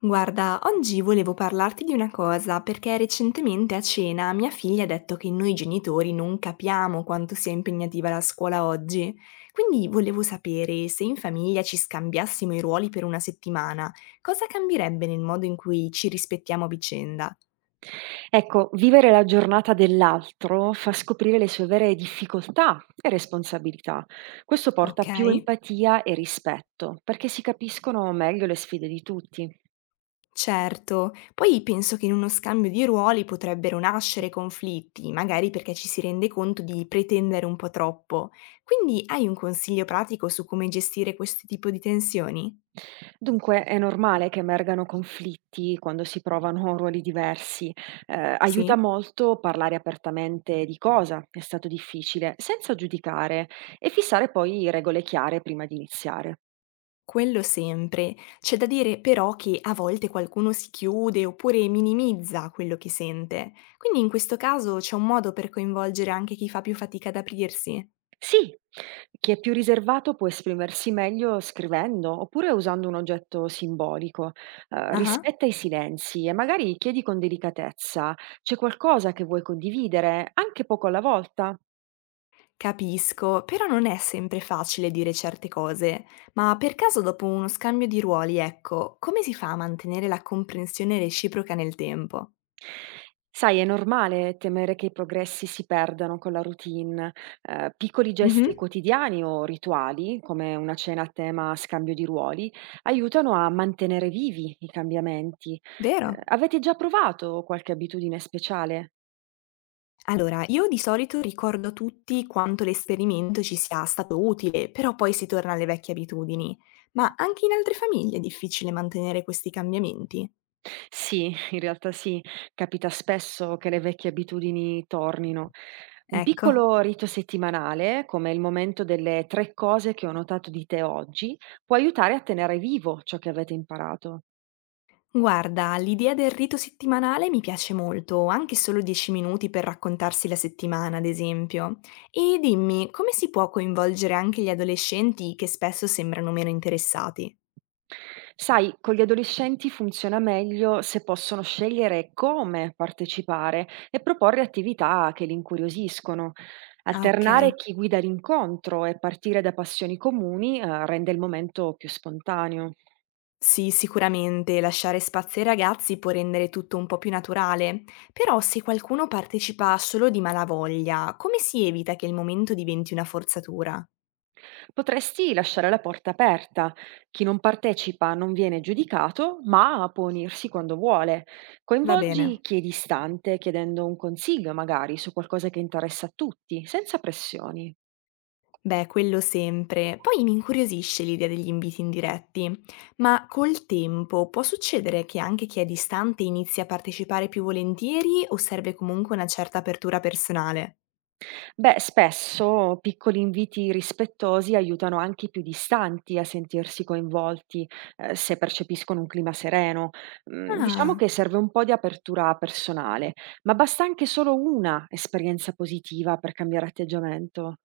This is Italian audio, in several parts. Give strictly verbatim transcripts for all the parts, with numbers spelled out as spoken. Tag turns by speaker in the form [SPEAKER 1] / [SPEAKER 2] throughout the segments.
[SPEAKER 1] Guarda, oggi volevo parlarti di una cosa, perché recentemente a cena mia figlia ha detto che noi genitori non capiamo quanto sia impegnativa la scuola oggi. Quindi volevo sapere se in famiglia ci scambiassimo i ruoli per una settimana, cosa cambierebbe nel modo in cui ci rispettiamo a vicenda,
[SPEAKER 2] Ecco, vivere la giornata dell'altro fa scoprire le sue vere difficoltà e responsabilità. Questo porta a
[SPEAKER 1] ok?
[SPEAKER 2] più empatia e rispetto, perché si capiscono meglio le sfide di tutti.
[SPEAKER 1] Certo, poi penso che in uno scambio di ruoli potrebbero nascere conflitti, magari perché ci si rende conto di pretendere un po' troppo. Quindi hai un consiglio pratico su come gestire questo tipo di tensioni?
[SPEAKER 2] Dunque è normale che emergano conflitti quando si provano ruoli diversi. Eh, aiuta
[SPEAKER 1] Sì?
[SPEAKER 2] molto parlare apertamente di cosa è stato difficile, senza giudicare, e fissare poi regole chiare prima di iniziare.
[SPEAKER 1] Quello sempre. C'è da dire però che a volte qualcuno si chiude oppure minimizza quello che sente. Quindi in questo caso c'è un modo per coinvolgere anche chi fa più fatica ad aprirsi?
[SPEAKER 2] Sì, chi è più riservato può esprimersi meglio scrivendo oppure usando un oggetto simbolico. Eh,
[SPEAKER 1] Ah.
[SPEAKER 2] rispetta i silenzi e magari chiedi con delicatezza, c'è qualcosa che vuoi condividere, anche poco alla volta?
[SPEAKER 1] Capisco, però non è sempre facile dire certe cose, ma per caso dopo uno scambio di ruoli, ecco, come si fa a mantenere la comprensione reciproca nel tempo?
[SPEAKER 2] Sai, è normale temere che i progressi si perdano con la routine. Eh, piccoli gesti
[SPEAKER 1] Mhm,
[SPEAKER 2] quotidiani o rituali, come una cena a tema scambio di ruoli, aiutano a mantenere vivi i cambiamenti.
[SPEAKER 1] vero.
[SPEAKER 2] Eh, avete già provato qualche abitudine speciale?
[SPEAKER 1] Allora, io di solito ricordo a tutti quanto l'esperimento ci sia stato utile, però poi si torna alle vecchie abitudini. Ma anche in altre famiglie è difficile mantenere questi cambiamenti.
[SPEAKER 2] Sì, in realtà sì, capita spesso che le vecchie abitudini tornino. Un
[SPEAKER 1] Ecco.
[SPEAKER 2] piccolo rito settimanale, come il momento delle tre cose che ho notato di te oggi, può aiutare a tenere vivo ciò che avete imparato.
[SPEAKER 1] Guarda, l'idea del rito settimanale mi piace molto, anche solo dieci minuti per raccontarsi la settimana, ad esempio. E dimmi, come si può coinvolgere anche gli adolescenti che spesso sembrano meno interessati?
[SPEAKER 2] Sai, con gli adolescenti funziona meglio se possono scegliere come partecipare e proporre attività che li incuriosiscono.
[SPEAKER 1] Ah,
[SPEAKER 2] Alternare
[SPEAKER 1] ok.
[SPEAKER 2] chi guida l'incontro e partire da passioni comuni, eh, rende il momento più spontaneo.
[SPEAKER 1] Sì, sicuramente, lasciare spazio ai ragazzi può rendere tutto un po' più naturale, però se qualcuno partecipa solo di malavoglia, come si evita che il momento diventi una forzatura?
[SPEAKER 2] Potresti lasciare la porta aperta. Chi non partecipa non viene giudicato, ma può unirsi quando vuole.
[SPEAKER 1] Va bene.
[SPEAKER 2] Coinvolgi chi è distante, chiedendo un consiglio magari su qualcosa che interessa a tutti, senza pressioni.
[SPEAKER 1] Beh, quello sempre. Poi mi incuriosisce l'idea degli inviti indiretti, ma col tempo può succedere che anche chi è distante inizi a partecipare più volentieri o serve comunque una certa apertura personale?
[SPEAKER 2] Beh, spesso piccoli inviti rispettosi aiutano anche i più distanti a sentirsi coinvolti, eh, se percepiscono un clima sereno. Mm, diciamo
[SPEAKER 1] Ah,
[SPEAKER 2] che serve un po' di apertura personale, ma basta anche solo una esperienza positiva per cambiare atteggiamento.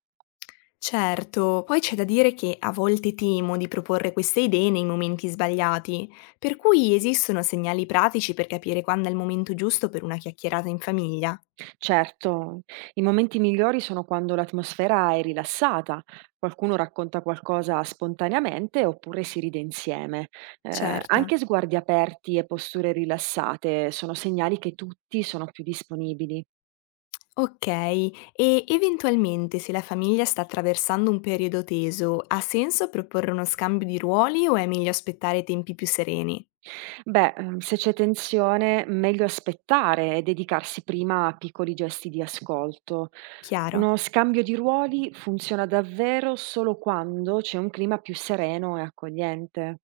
[SPEAKER 1] certo, poi c'è da dire che a volte temo di proporre queste idee nei momenti sbagliati, per cui esistono segnali pratici per capire quando è il momento giusto per una chiacchierata in famiglia.
[SPEAKER 2] Certo, i momenti migliori sono quando l'atmosfera è rilassata, qualcuno racconta qualcosa spontaneamente oppure si ride insieme. Eh,
[SPEAKER 1] Certo.
[SPEAKER 2] anche sguardi aperti e posture rilassate sono segnali che tutti sono più disponibili.
[SPEAKER 1] Okay, e eventualmente se la famiglia sta attraversando un periodo teso, ha senso proporre uno scambio di ruoli o è meglio aspettare tempi più sereni?
[SPEAKER 2] Beh, ehm, se c'è tensione, meglio aspettare e dedicarsi prima a piccoli gesti di ascolto.
[SPEAKER 1] Chiaro.
[SPEAKER 2] Uno scambio di ruoli funziona davvero solo quando c'è un clima più sereno e accogliente.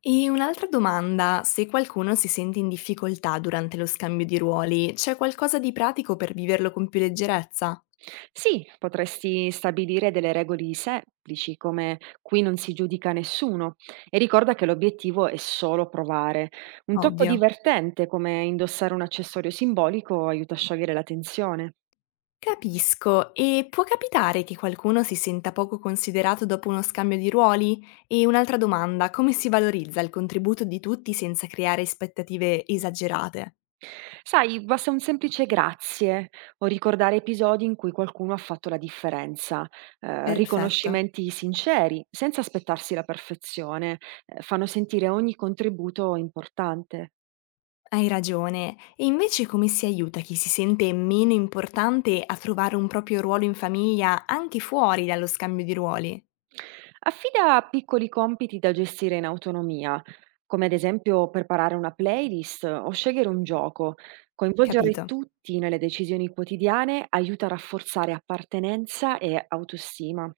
[SPEAKER 1] E un'altra domanda, se qualcuno si sente in difficoltà durante lo scambio di ruoli, c'è qualcosa di pratico per viverlo con più leggerezza?
[SPEAKER 2] Sì, potresti stabilire delle regole semplici, come qui non si giudica nessuno, e ricorda che l'obiettivo è solo provare. Un tocco
[SPEAKER 1] Ovvio.
[SPEAKER 2] divertente, come indossare un accessorio simbolico, aiuta a sciogliere la tensione.
[SPEAKER 1] Capisco, e può capitare che qualcuno si senta poco considerato dopo uno scambio di ruoli? E un'altra domanda, come si valorizza il contributo di tutti senza creare aspettative esagerate?
[SPEAKER 2] Sai, basta un semplice grazie o ricordare episodi in cui qualcuno ha fatto la differenza. Eh,
[SPEAKER 1] Perfetto,
[SPEAKER 2] riconoscimenti sinceri, senza aspettarsi la perfezione, eh, fanno sentire ogni contributo importante.
[SPEAKER 1] hai ragione. E invece come si aiuta chi si sente meno importante a trovare un proprio ruolo in famiglia anche fuori dallo scambio di ruoli?
[SPEAKER 2] Affida piccoli compiti da gestire in autonomia, come ad esempio preparare una playlist o scegliere un gioco. Coinvolgere
[SPEAKER 1] Capito?
[SPEAKER 2] tutti nelle decisioni quotidiane aiuta a rafforzare appartenenza e autostima.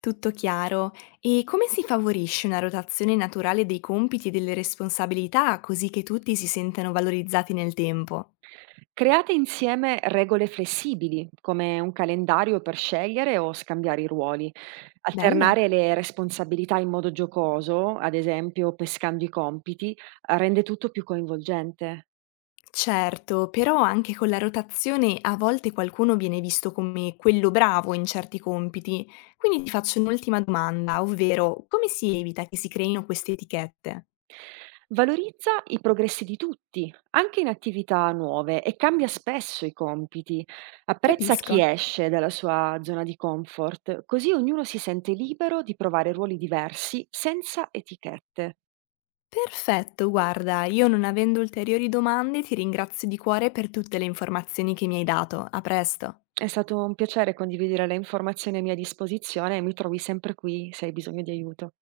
[SPEAKER 1] Tutto chiaro. E come si favorisce una rotazione naturale dei compiti e delle responsabilità così che tutti si sentano valorizzati nel tempo?
[SPEAKER 2] Create insieme regole flessibili, come un calendario per scegliere o scambiare i ruoli.
[SPEAKER 1] Bello.
[SPEAKER 2] Alternare le responsabilità in modo giocoso, ad esempio pescando i compiti, rende tutto più coinvolgente.
[SPEAKER 1] Certo, però anche con la rotazione a volte qualcuno viene visto come quello bravo in certi compiti. Quindi ti faccio un'ultima domanda, ovvero come si evita che si creino queste etichette?
[SPEAKER 2] Valorizza i progressi di tutti, anche in attività nuove, e cambia spesso i compiti. Apprezza chi
[SPEAKER 1] Capisco.
[SPEAKER 2] esce dalla sua zona di comfort, così ognuno si sente libero di provare ruoli diversi senza etichette.
[SPEAKER 1] Perfetto, guarda, io non avendo ulteriori domande ti ringrazio di cuore per tutte le informazioni che mi hai dato. A presto.
[SPEAKER 2] È stato un piacere condividere le informazioni a mia disposizione e mi trovi sempre qui se hai bisogno di aiuto.